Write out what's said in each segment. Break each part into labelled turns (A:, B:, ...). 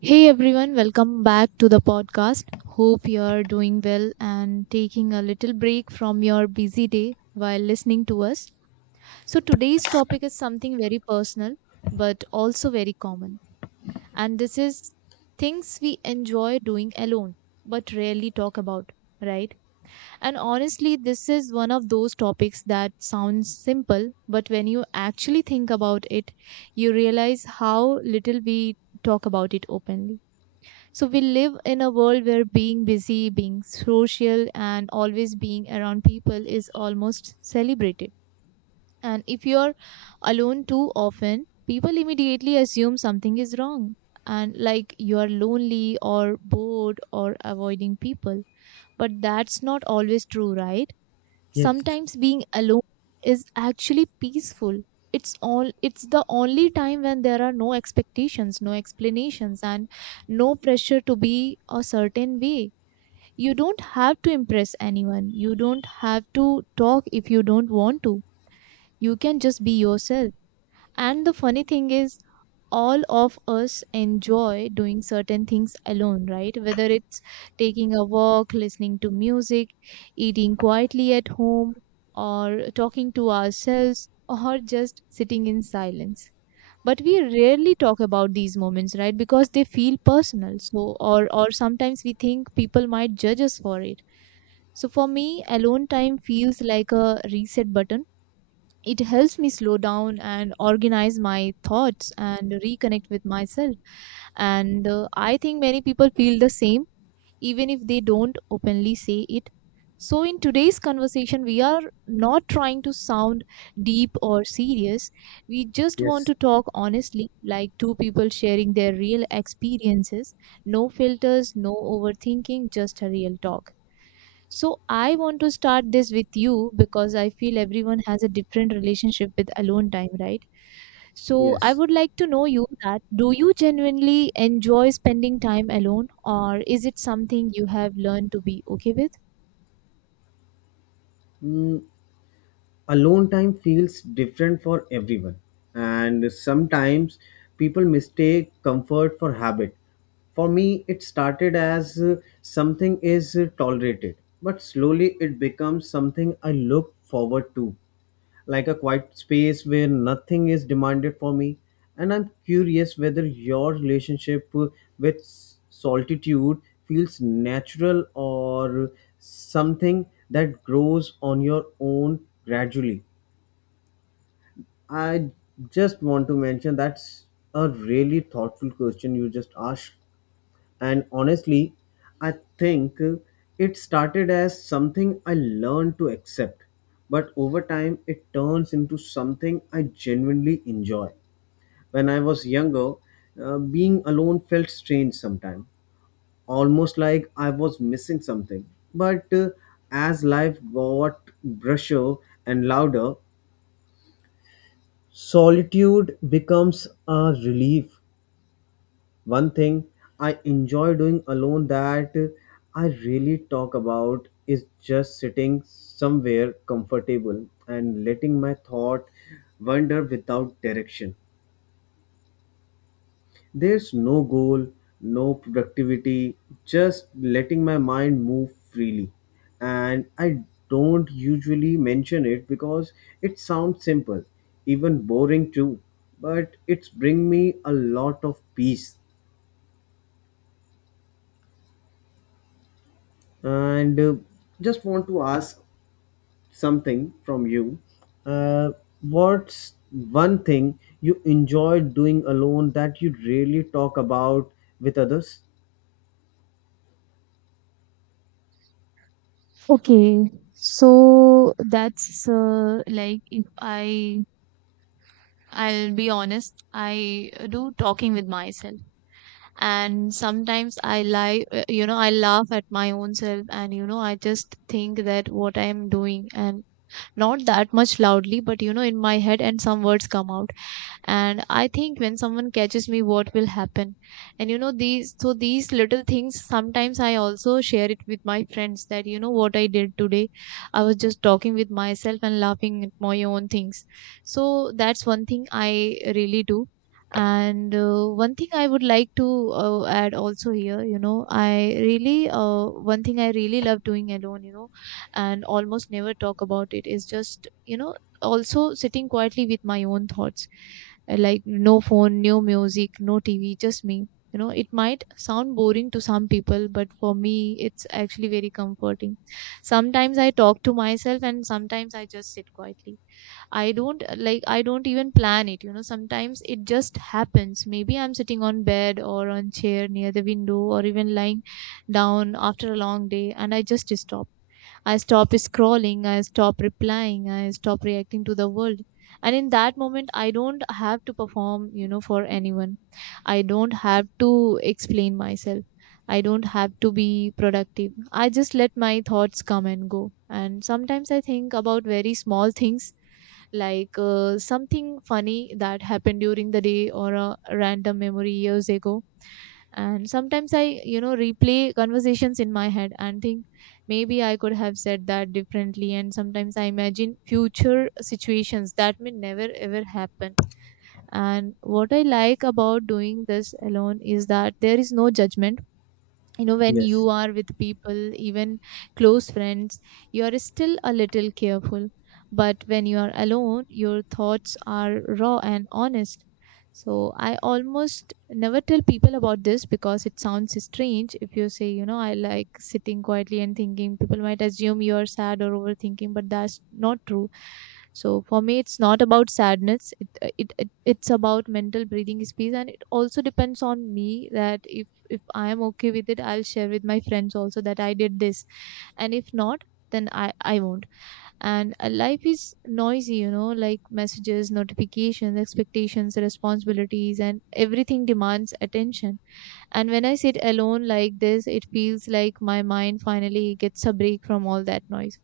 A: Hey everyone, welcome back to the podcast. Hope you're doing well and taking a little break from your busy day while listening to us. Today's topic is something very personal but also very common, and this is things we enjoy doing alone but rarely talk about, right? And honestly, this is one of those topics that sounds simple, but when you actually think about it, you realize how little we talk about it openly. So we live in a world where being busy, being social, and always being around people is almost celebrated. And if you're alone too often, people immediately assume something is wrong, and like you are lonely or bored or avoiding people. But that's not always true, right?
B: Yes,
A: Sometimes being alone is actually peaceful. It's the only time when there are no expectations, no explanations and no pressure to be a certain way. You don't have to impress anyone. You don't have to talk if you don't want to. You can just be yourself. And the funny thing is, all of us enjoy doing certain things alone, right? Whether it's taking a walk, listening to music, eating quietly at home, or talking to ourselves, or just sitting in silence. But we rarely talk about these moments, right? Because they feel personal. Or sometimes we think people might judge us for it. So, for me, alone time feels like a reset button. It helps me slow down and organize my thoughts and reconnect with myself, and I think many people feel the same, even if they don't openly say it. So in today's conversation we are not trying to sound deep or serious, we just want
B: yes,
A: to talk honestly, like two people sharing their real experiences. No filters, no overthinking, just a real talk. So I want to start this with you because I feel everyone has a different relationship with alone time, right? So I
B: yes.
A: would like to know you that do you genuinely enjoy spending time alone, or is it something you have learned to be okay with?
B: Mm, alone time feels different for everyone, and sometimes people mistake comfort for habit. For me, it started as something is tolerated, but slowly it becomes something I look forward to. Like a quiet space where nothing is demanded for me. And I'm curious whether your relationship with solitude feels natural or something that grows on your own gradually. I just want to mention that's a really thoughtful question you just asked. And honestly, I think it started as something I learned to accept, but over time it turns into something I genuinely enjoy. When I was younger, being alone felt strange sometimes, almost like I was missing something. But as life got brusher and louder, solitude becomes a relief. One thing I enjoy doing alone that I really talk about is just sitting somewhere comfortable and letting my thought wander without direction. There's no goal, no productivity, just letting my mind move freely. And I don't usually mention it because it sounds simple, even boring too, but it's bring me a lot of peace. And just want to ask something from you. Uh, what's one thing you enjoy doing alone that you really talk about with others?
A: Okay, so that's like if I I'll be honest, I do talking with myself. And sometimes I lie, you know, I laugh at my own self, and you know, I just think that what I am doing, and not that much loudly, but you know, in my head and some words come out, and I think when someone catches me what will happen. And you know these, these little things, sometimes I also share it with my friends, that you know what I did today, I was just talking with myself and laughing at my own things. So that's one thing I really do. And one thing I would like to add also here, you know, I really one thing I really love doing alone, you know, and almost never talk about it, is just, you know, also sitting quietly with my own thoughts. Like no phone, no music, no TV, just me. You know, it might sound boring to some people, but for me, it's actually very comforting. Sometimes I talk to myself, and sometimes I just sit quietly. I don't, like, I don't even plan it. You know, sometimes it just happens. Maybe I'm sitting on bed or on chair near the window, or even lying down after a long day, and I stop scrolling, I stop replying, I stop reacting to the world. And in that moment, I don't have to perform, you know, for anyone. I don't have to explain myself. I don't have to be productive. I just let my thoughts come and go. And sometimes I think about very small things, like something funny that happened during the day or a random memory years ago, and sometimes I, you know, replay conversations in my head and think maybe I could have said that differently, and sometimes I imagine future situations that may never ever happen. And what I like about doing this alone is that there is no judgment. You know, when
B: Yes,
A: you are with people, even close friends, you are still a little careful, but when you are alone, your thoughts are raw and honest. So I almost never tell people about this because it sounds strange. If you say, you know, I like sitting quietly and thinking, people might assume you are sad or overthinking, but that's not true. So for me, it's not about sadness, it it's about mental breathing space. And it also depends on me, that if I am okay with it, I'll share with my friends also that I did this, and if not, then I won't. And life is noisy, you know, like messages, notifications, expectations, responsibilities, and everything demands attention. And when I sit alone like this, it feels like my mind finally gets a break from all that noise.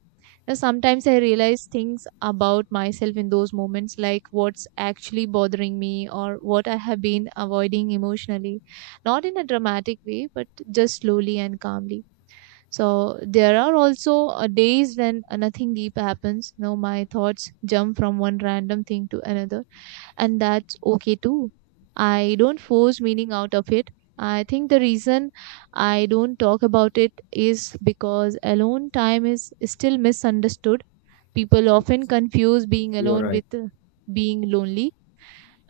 A: Now, sometimes I realize things about myself in those moments, like what's actually bothering me or what I have been avoiding emotionally. Not in a dramatic way, but just slowly and calmly. So, there are also days when nothing deep happens. You know, my thoughts jump from one random thing to another, and that's okay too. I don't force meaning out of it. I think the reason I don't talk about it is because alone time is still misunderstood. People often confuse being
B: you're
A: alone
B: right.
A: with being lonely,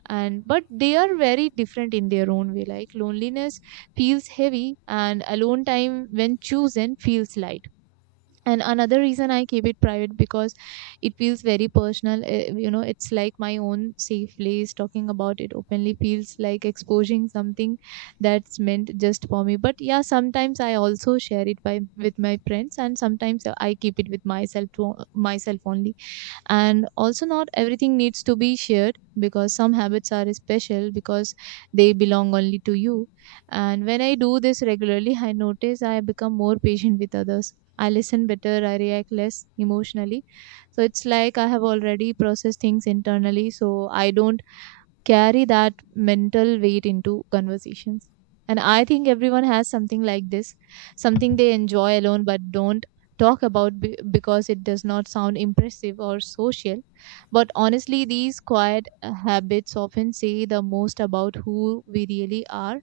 A: and but they are very different in their own way. Like loneliness feels heavy, and alone time, when chosen, feels light. And another reason I keep it private, because it feels very personal, you know, it's like my own safe place. Talking about it openly feels like exposing something that's meant just for me. But yeah, sometimes I also share it by with my friends, and sometimes I keep it with myself, to myself only. And also not everything needs to be shared, because some habits are special because they belong only to you. And when I do this regularly, I notice I become more patient with others, I listen better, I react less emotionally. So it's like I have already processed things internally, so I don't carry that mental weight into conversations. And I think everyone has something like this, something they enjoy alone but don't talk about because it does not sound impressive or social. But honestly, these quiet habits often say the most about who we really are.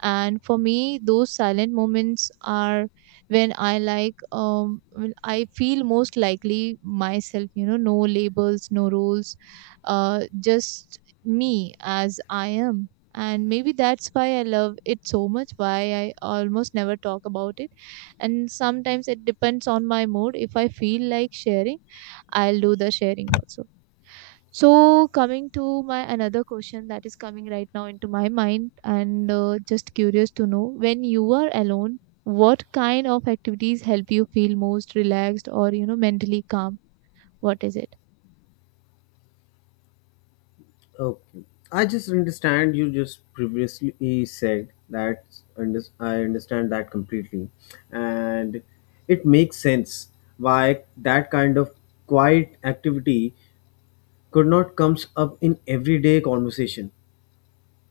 A: And for me, those silent moments are when I like when I feel most likely myself, you know, no labels, no rules, just me as I am. And maybe that's why I love it so much, why I almost never talk about it. And sometimes it depends on my mood, if I feel like sharing, I'll do the sharing also. So, coming to my another question that is coming right now into my mind, and just curious to know, when you are alone, what kind of activities help you feel most relaxed, or you know, mentally calm? What is it?
B: Okay. I just understand you just previously said that I understand that completely. And it makes sense why that kind of quiet activity could not comes up in everyday conversation.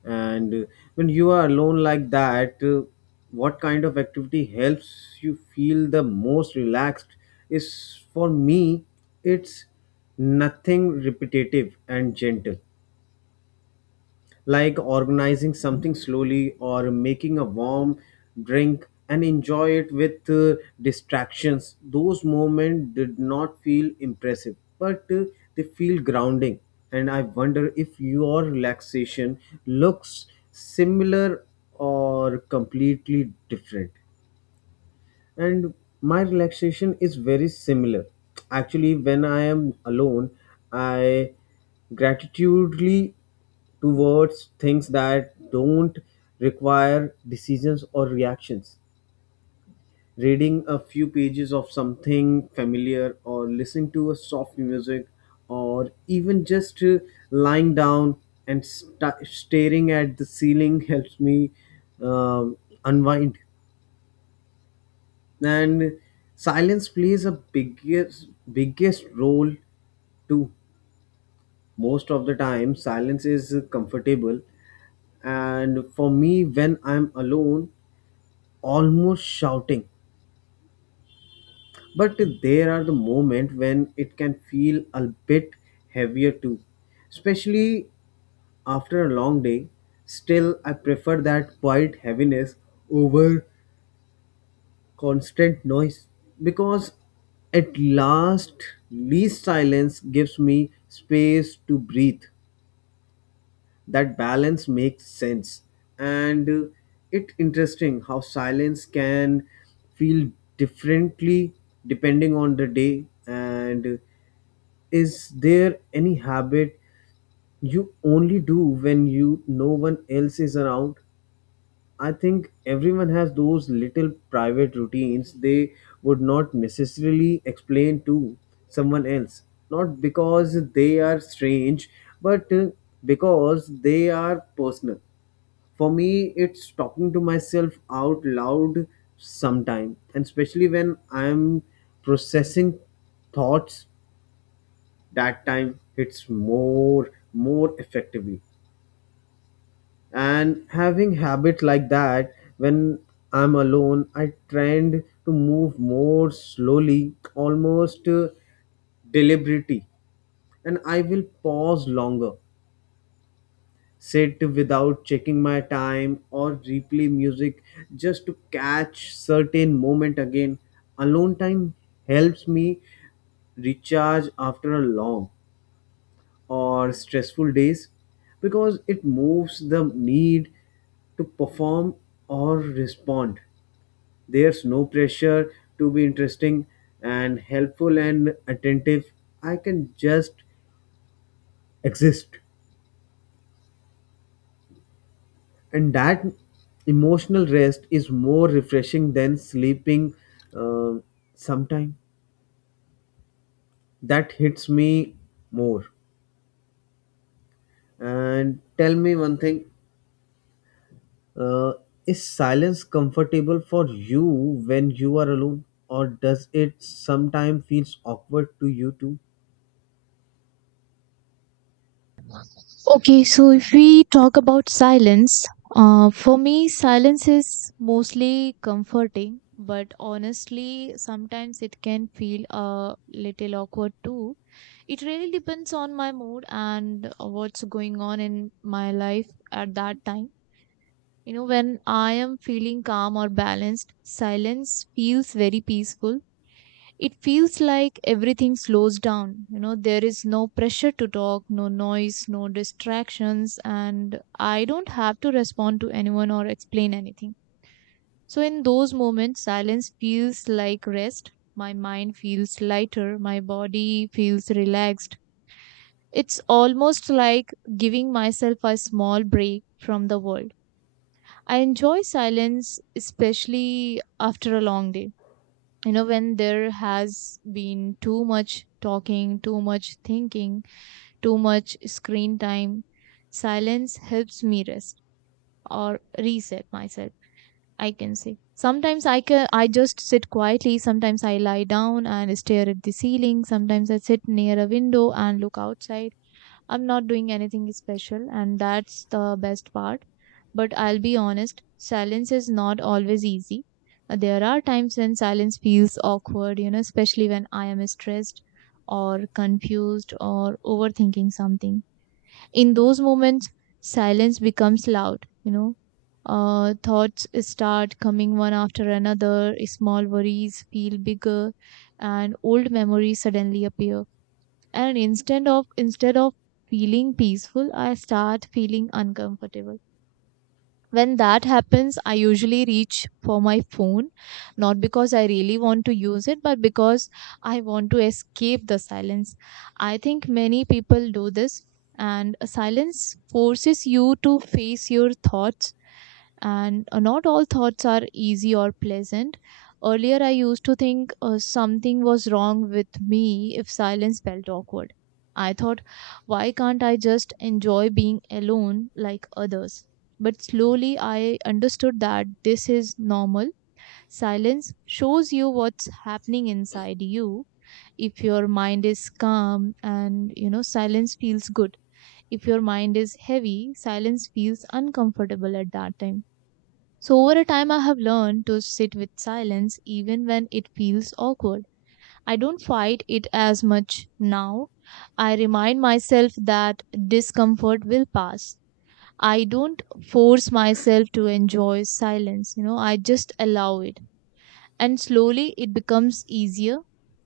B: And when you are alone like that, what kind of activity helps you feel the most relaxed is, for me, it's nothing repetitive and gentle, like organizing something slowly or making a warm drink and enjoy it with distractions. Those moments did not feel impressive, but they feel grounding. And I wonder if your relaxation looks similar or completely different. And my relaxation is very similar. Actually, when I am alone I gratitudely towards things that don't require decisions or reactions, reading a few pages of something familiar or listening to a soft music, or even just lying down and staring at the ceiling helps me um, unwind. And silence plays a biggest role too. Most of the time silence is comfortable, and for me when I'm alone almost shouting, but there are the moment when it can feel a bit heavier too, especially after a long day. Still, I prefer that quiet heaviness over constant noise, because at last least silence gives me space to breathe. That balance makes sense. And it interesting how silence can feel differently depending on the day. And is there any habit you only do when you no one else is around? I think everyone has those little private routines they would not necessarily explain to someone else. Not because they are strange, but because they are personal. For me, it's talking to myself out loud sometime, and especially when I'm processing thoughts, that time it's more effectively. And having habit like that, when I'm alone I trend to move more slowly, almost deliberately, and I will pause longer, sit without checking my time or replay music just to catch certain moment again. Alone time helps me recharge after a long or stressful days because it moves the need to perform or respond. There's no pressure to be interesting and helpful and attentive. I can just exist. And that emotional rest is more refreshing than sleeping uh, sometime. That hits me more. And tell me one thing. Uh, is silence comfortable for you when you are alone, or does it sometimes feels awkward to you too?
A: Okay, so if we talk about silence, for me, silence is mostly comforting, but honestly, sometimes it can feel a little awkward too. It really depends on my mood and what's going on in my life at that time. You know, when I am feeling calm or balanced, silence feels very peaceful. It feels like everything slows down. You know, there is no pressure to talk, no noise, no distractions, and I don't have to respond to anyone or explain anything. So, in those moments, silence feels like rest. My mind feels lighter, my body feels relaxed, it's almost like giving myself a small break from the world. I enjoy silence, especially after a long day. You know, when there has been too much talking, too much thinking, too much screen time, silence helps me rest or reset myself, I can say. Sometimes I can I just sit quietly, sometimes I lie down and stare at the ceiling, sometimes I sit near a window and look outside. I'm not doing anything special, and that's the best part. But I'll be honest, silence is not always easy. There are times when silence feels awkward, you know, especially when I am stressed or confused or overthinking something. In those moments, silence becomes loud, you know. Thoughts start coming one after another, small worries feel bigger, and old memories suddenly appear, and instead of feeling peaceful, I start feeling uncomfortable. When that happens, I usually reach for my phone, not because I really want to use it, but because I want to escape the silence. I think many people do this. And silence forces you to face your thoughts, and not all thoughts are easy or pleasant. Earlier, I used to think something was wrong with me if silence felt awkward. I thought, why can't I just enjoy being alone like others? But slowly, I understood that this is normal. Silence shows you what's happening inside you. If your mind is calm and you know, silence feels good. If your mind is heavy, silence feels uncomfortable at that time, so over a time, I have learned to sit with silence even when it feels awkward. I don't fight it as much now. I remind myself that discomfort will pass. I don't force myself to enjoy silence, I just allow it. And slowly it becomes easier.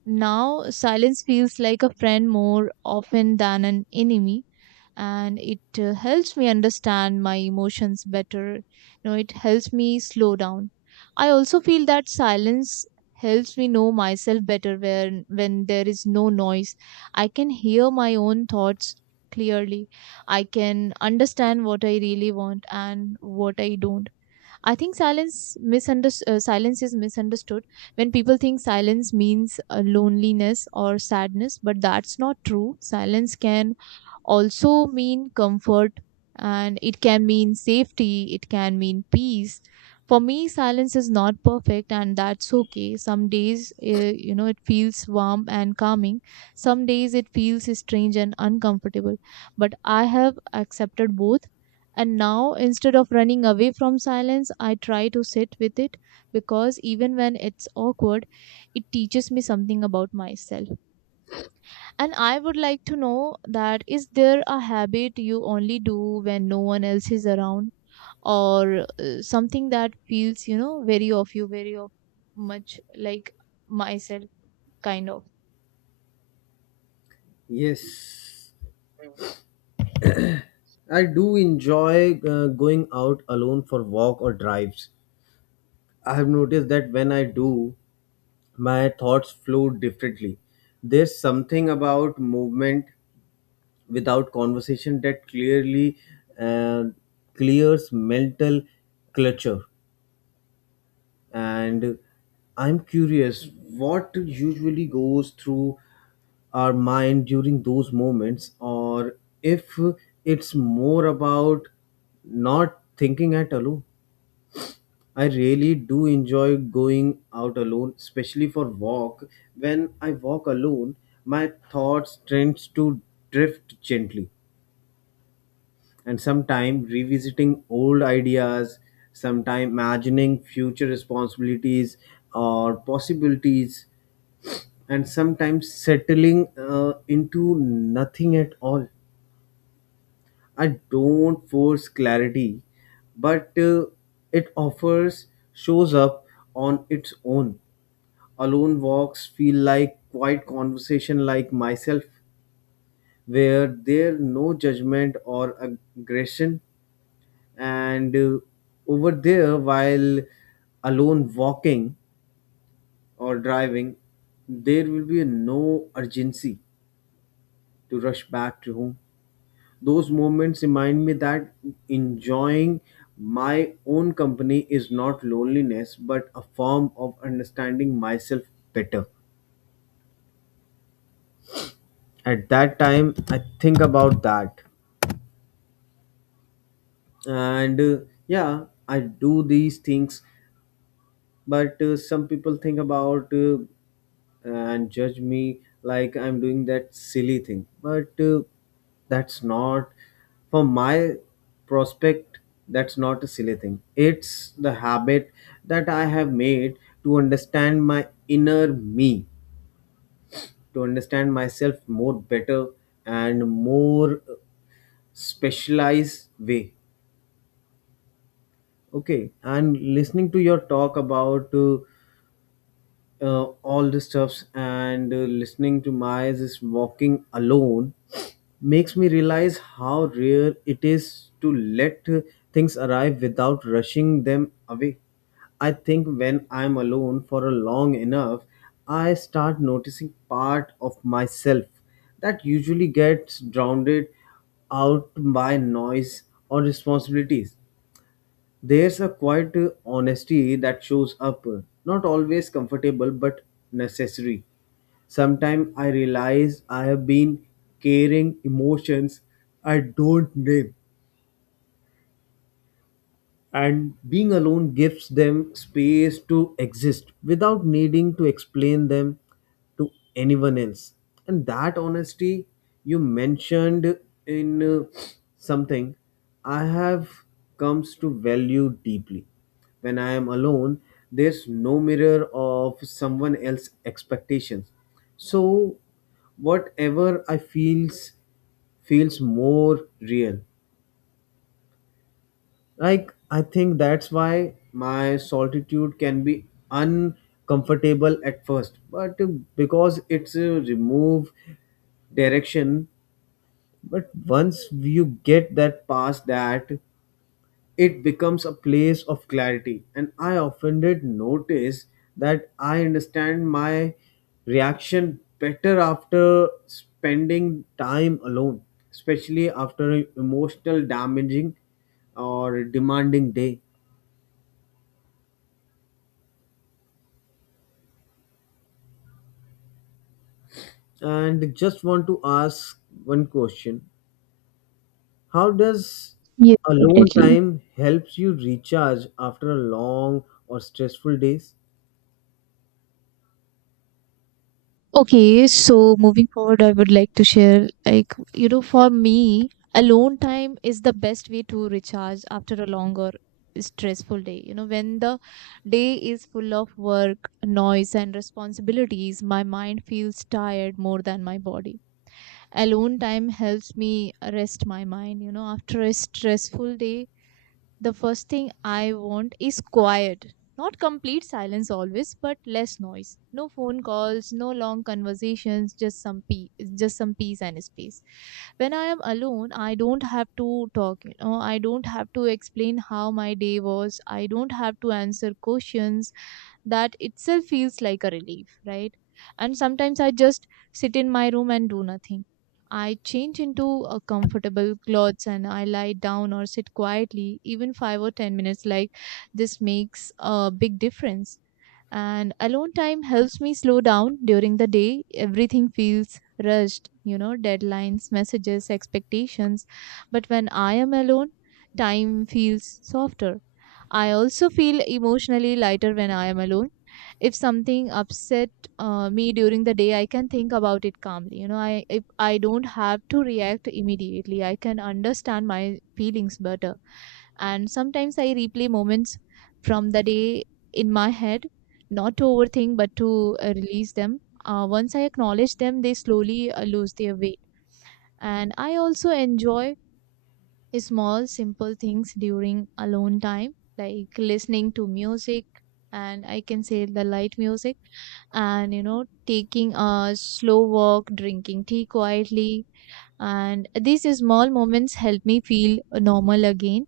A: Now, silence feels like a friend more often than an enemy, and it helps me understand my emotions better. You know, it helps me slow down. I also feel that silence helps me know myself better when there is no noise. I can hear my own thoughts clearly. I can understand what I really want and what I don't. I think silence misunderstood. Silence is misunderstood when people think silence means loneliness or sadness, but that's not true. Silence can also mean comfort, and it can mean safety, it can mean peace. For me, silence is not perfect, and that's okay. Some days, it feels warm and calming. Some days, it feels strange and uncomfortable. But I have accepted both. And now, instead of running away from silence, I try to sit with it, because even when it's awkward, it teaches me something about myself. And I would like to know, that is there a habit you only do when no one else is around, or something that feels, you know, very of you, very of much like myself, kind of.
B: Yes, I do enjoy going out alone for walk or drives. I have noticed that when I do, my thoughts flow differently. There's something about movement without conversation that clearly uh, clears mental clutter. And I'm curious what usually goes through our mind during those moments, or if it's more about not thinking at alone. I really do enjoy going out alone, especially for walk. When I walk alone my thoughts tends to drift gently, and sometime revisiting old ideas, sometime imagining future responsibilities or possibilities, and sometimes settling into nothing at all. I don't force clarity, but it offers shows up on its own. Alone walks feel like quiet conversation like myself, where there no judgment or aggression. And over there while alone walking or driving, there will be no urgency to rush back to home. Those moments remind me that enjoying my own company is not loneliness but a form of understanding myself better. At that time I think about that. And yeah, I do these things. But some people think about and judge me like I'm doing that silly thing. But that's not for my prospect, that's not a silly thing, it's the habit that I have made to understand my inner me, to understand myself more better and more specialized way. Okay. And listening to your talk about uh, all the stuffs, and listening to my this walking alone makes me realize how rare it is to let things arrive without rushing them away. I think when I'm alone for a long enough, I start noticing part of myself that usually gets drowned out by noise or responsibilities. There's a quiet honesty that shows up, not always comfortable but necessary. Sometimes I realize I have been carrying emotions I don't name, and being alone gives them space to exist without needing to explain them to anyone else. And that honesty you mentioned in something I have comes to value deeply. When I am alone there's no mirror of someone else's expectations, so whatever I feels feels more real. Like, I think that's why my solitude can be uncomfortable at first, but because it's a remove direction. But once you get that past that, it becomes a place of clarity, and I often did notice that I understand my reaction better after spending time alone, especially after an emotional damaging or demanding day. And just want to ask one question. How does
A: Yes,
B: alone
A: definitely.
B: time helps you recharge after a long or stressful days?
A: Okay, so moving forward, I would like to share, like, you know, for me, alone time is the best way to recharge after a long or stressful day. You know, when the day is full of work, noise, and responsibilities, my mind feels tired more than my body. Alone time helps me rest my mind. You know, after a stressful day, the first thing I want is quiet. Not complete silence always, but less noise. No phone calls, no long conversations, just some peace and space. When I am alone, I don't have to talk, you know, I don't have to explain how my day was. I don't have to answer questions. That itself feels like a relief, right? And sometimes I just sit in my room and do nothing. I change into comfortable clothes and I lie down or sit quietly, even 5 or 10 minutes. Like this makes a big difference. And alone time helps me slow down during the day. Everything feels rushed, you know, deadlines, messages, expectations. But when I am alone, time feels softer. I also feel emotionally lighter when I am alone. If something upset me during the day, I can think about it calmly. You know, I if I don't have to react immediately, I can understand my feelings better. And sometimes I replay moments from the day in my head, not to overthink but to release them. Once I acknowledge them, they slowly lose their weight. And I also enjoy small simple things during alone time, like listening to music, and I can say the light music, and you know, taking a slow walk, drinking tea quietly. And these small moments help me feel normal again.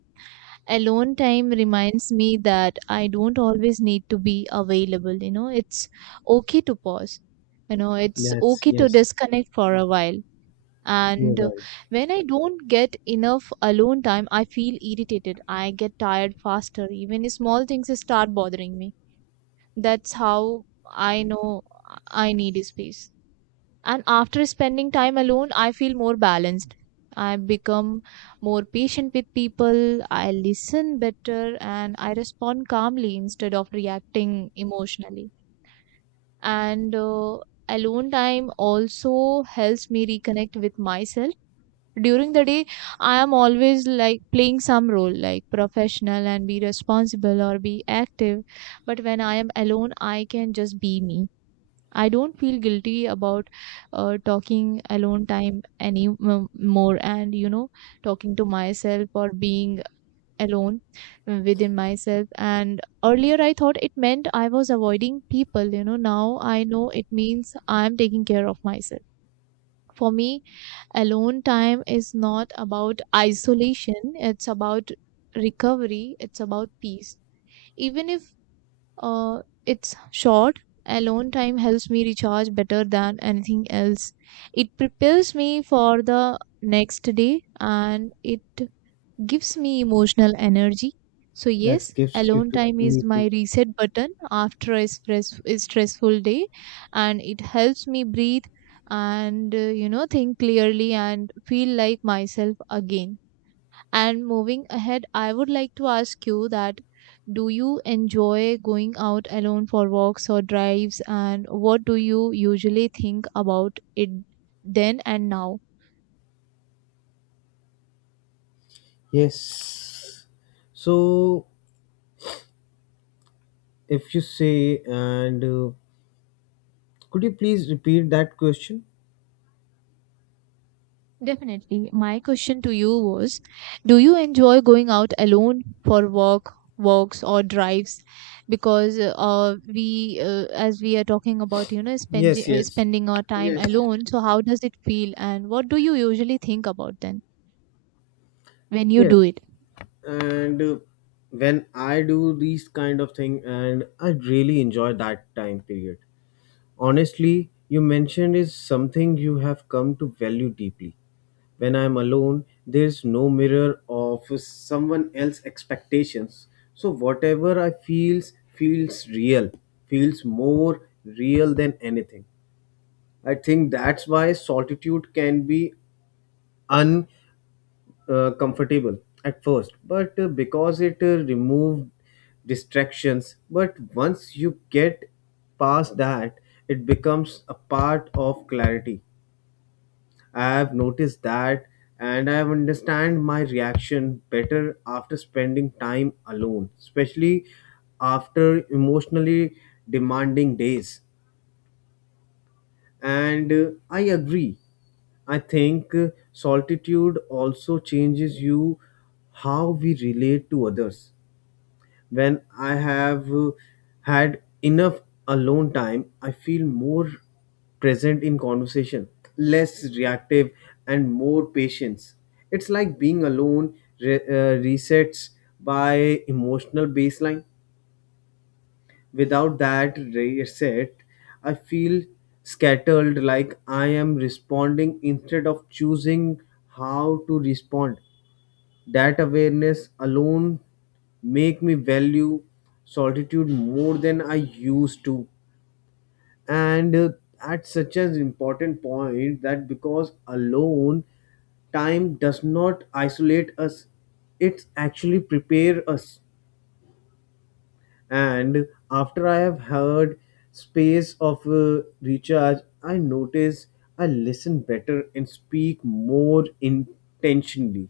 A: Alone time reminds me that I don't always need to be available. You know, it's okay to pause, you know, it's
B: Yes,
A: okay to
B: yes,
A: disconnect for a while.
B: you're
A: And
B: right.
A: when I don't get enough alone time, I feel irritated, I get tired faster, even small things start bothering me. That's how I know I need space. And after spending time alone, I feel more balanced. I become more patient with people, I listen better, and I respond calmly instead of reacting emotionally. And alone time also helps me reconnect with myself. During the day, I am always like playing some role, like professional and be responsible or be active. But when I am alone, I can just be me. I don't feel guilty about talking alone time more, and you know, talking to myself or being alone within myself. And earlier I thought it meant I was avoiding people. You know, now I know it means I am taking care of myself. For me, alone time is not about isolation, it's about recovery, it's about peace. Even if it's short, alone time helps me recharge better than anything else. It prepares me for the next day, and it gives me emotional energy. So,
B: That
A: yes,
B: gives you
A: alone
B: to
A: time is
B: me too.
A: my reset button after a stressful day, and it helps me breathe and, you know, think clearly and feel like myself again. And moving ahead, I would like to ask you that do you enjoy going out alone for walks or drives, and what do you usually think about it then and now?
B: Yes. So if you say, and could you please repeat that question?
A: Definitely. My question to you was, do you enjoy going out alone for walks or drives? Because as we are talking about, you know,
B: Yes, yes,
A: spending our time
B: yes.
A: alone. So how does it feel, and what do you usually think about then when you
B: Yes,
A: do it?
B: and when I do these kind of thing and I really enjoy that time period. Honestly, you mentioned is something you have come to value deeply. When I'm alone, there's no mirror of someone else's expectations. So whatever I feels feels real, feels more real than anything. I think that's why solitude can be comfortable at first, but because it removed distractions. But once you get past that, it becomes a part of clarity. I have noticed that, and I have understand my reaction better after spending time alone, especially after emotionally demanding days. And I agree, I think solitude also changes you, how we relate to others. When I have had enough alone time I feel more present in conversation, less reactive and more patience. It's like being alone resets by emotional baseline. Without that reset, I feel scattered, like I am responding instead of choosing how to respond. That awareness alone make me value solitude more than I used to. And at such an important point, that because alone time does not isolate us, it actually prepare us. And after I have heard space of recharge I notice I listen better and speak more intentionally.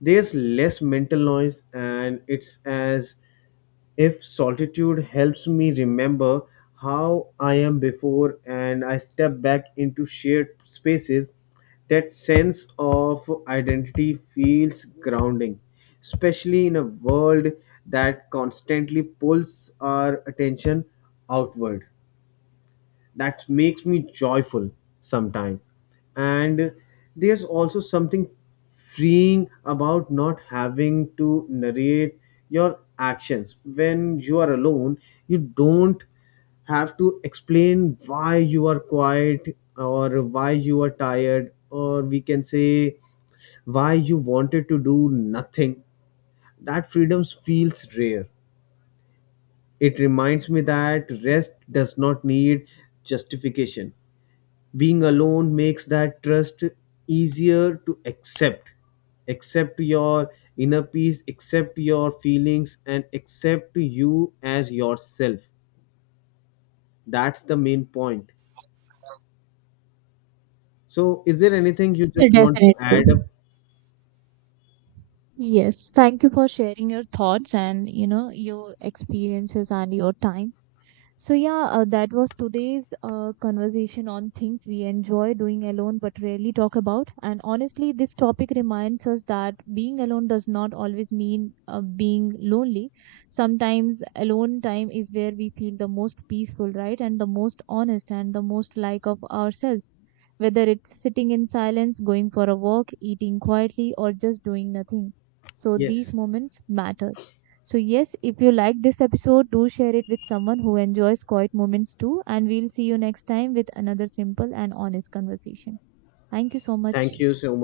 B: There's less mental noise, and it's as if solitude helps me remember how I am before and I step back into shared spaces, that sense of identity feels grounding, especially in a world that constantly pulls our attention outward. That makes me joyful sometime. And there's also something freeing about not having to narrate your actions when you are alone. You don't have to explain why you are quiet or why you are tired, or we can say why you wanted to do nothing. That freedom feels rare. It reminds me that rest does not need justification. Being alone makes that trust easier to accept. Accept your inner peace, accept your feelings, and accept you as yourself. That's the main point. So is there anything you just want to
A: Definitely.
B: add up?
A: Yes. Thank you for sharing your thoughts and you know your experiences and your time. So, yeah, that was today's conversation on things we enjoy doing alone but rarely talk about. And honestly, this topic reminds us that being alone does not always mean being lonely. Sometimes alone time is where we feel the most peaceful, right? And the most honest and the most like of ourselves. Whether it's sitting in silence, going for a walk, eating quietly, or just doing nothing. So, these
B: Yes,
A: moments matter. So, yes, if you like this episode, do share it with someone who enjoys quiet moments too. And we'll see you next time with another simple and honest conversation. Thank you so much.
B: thank you so much.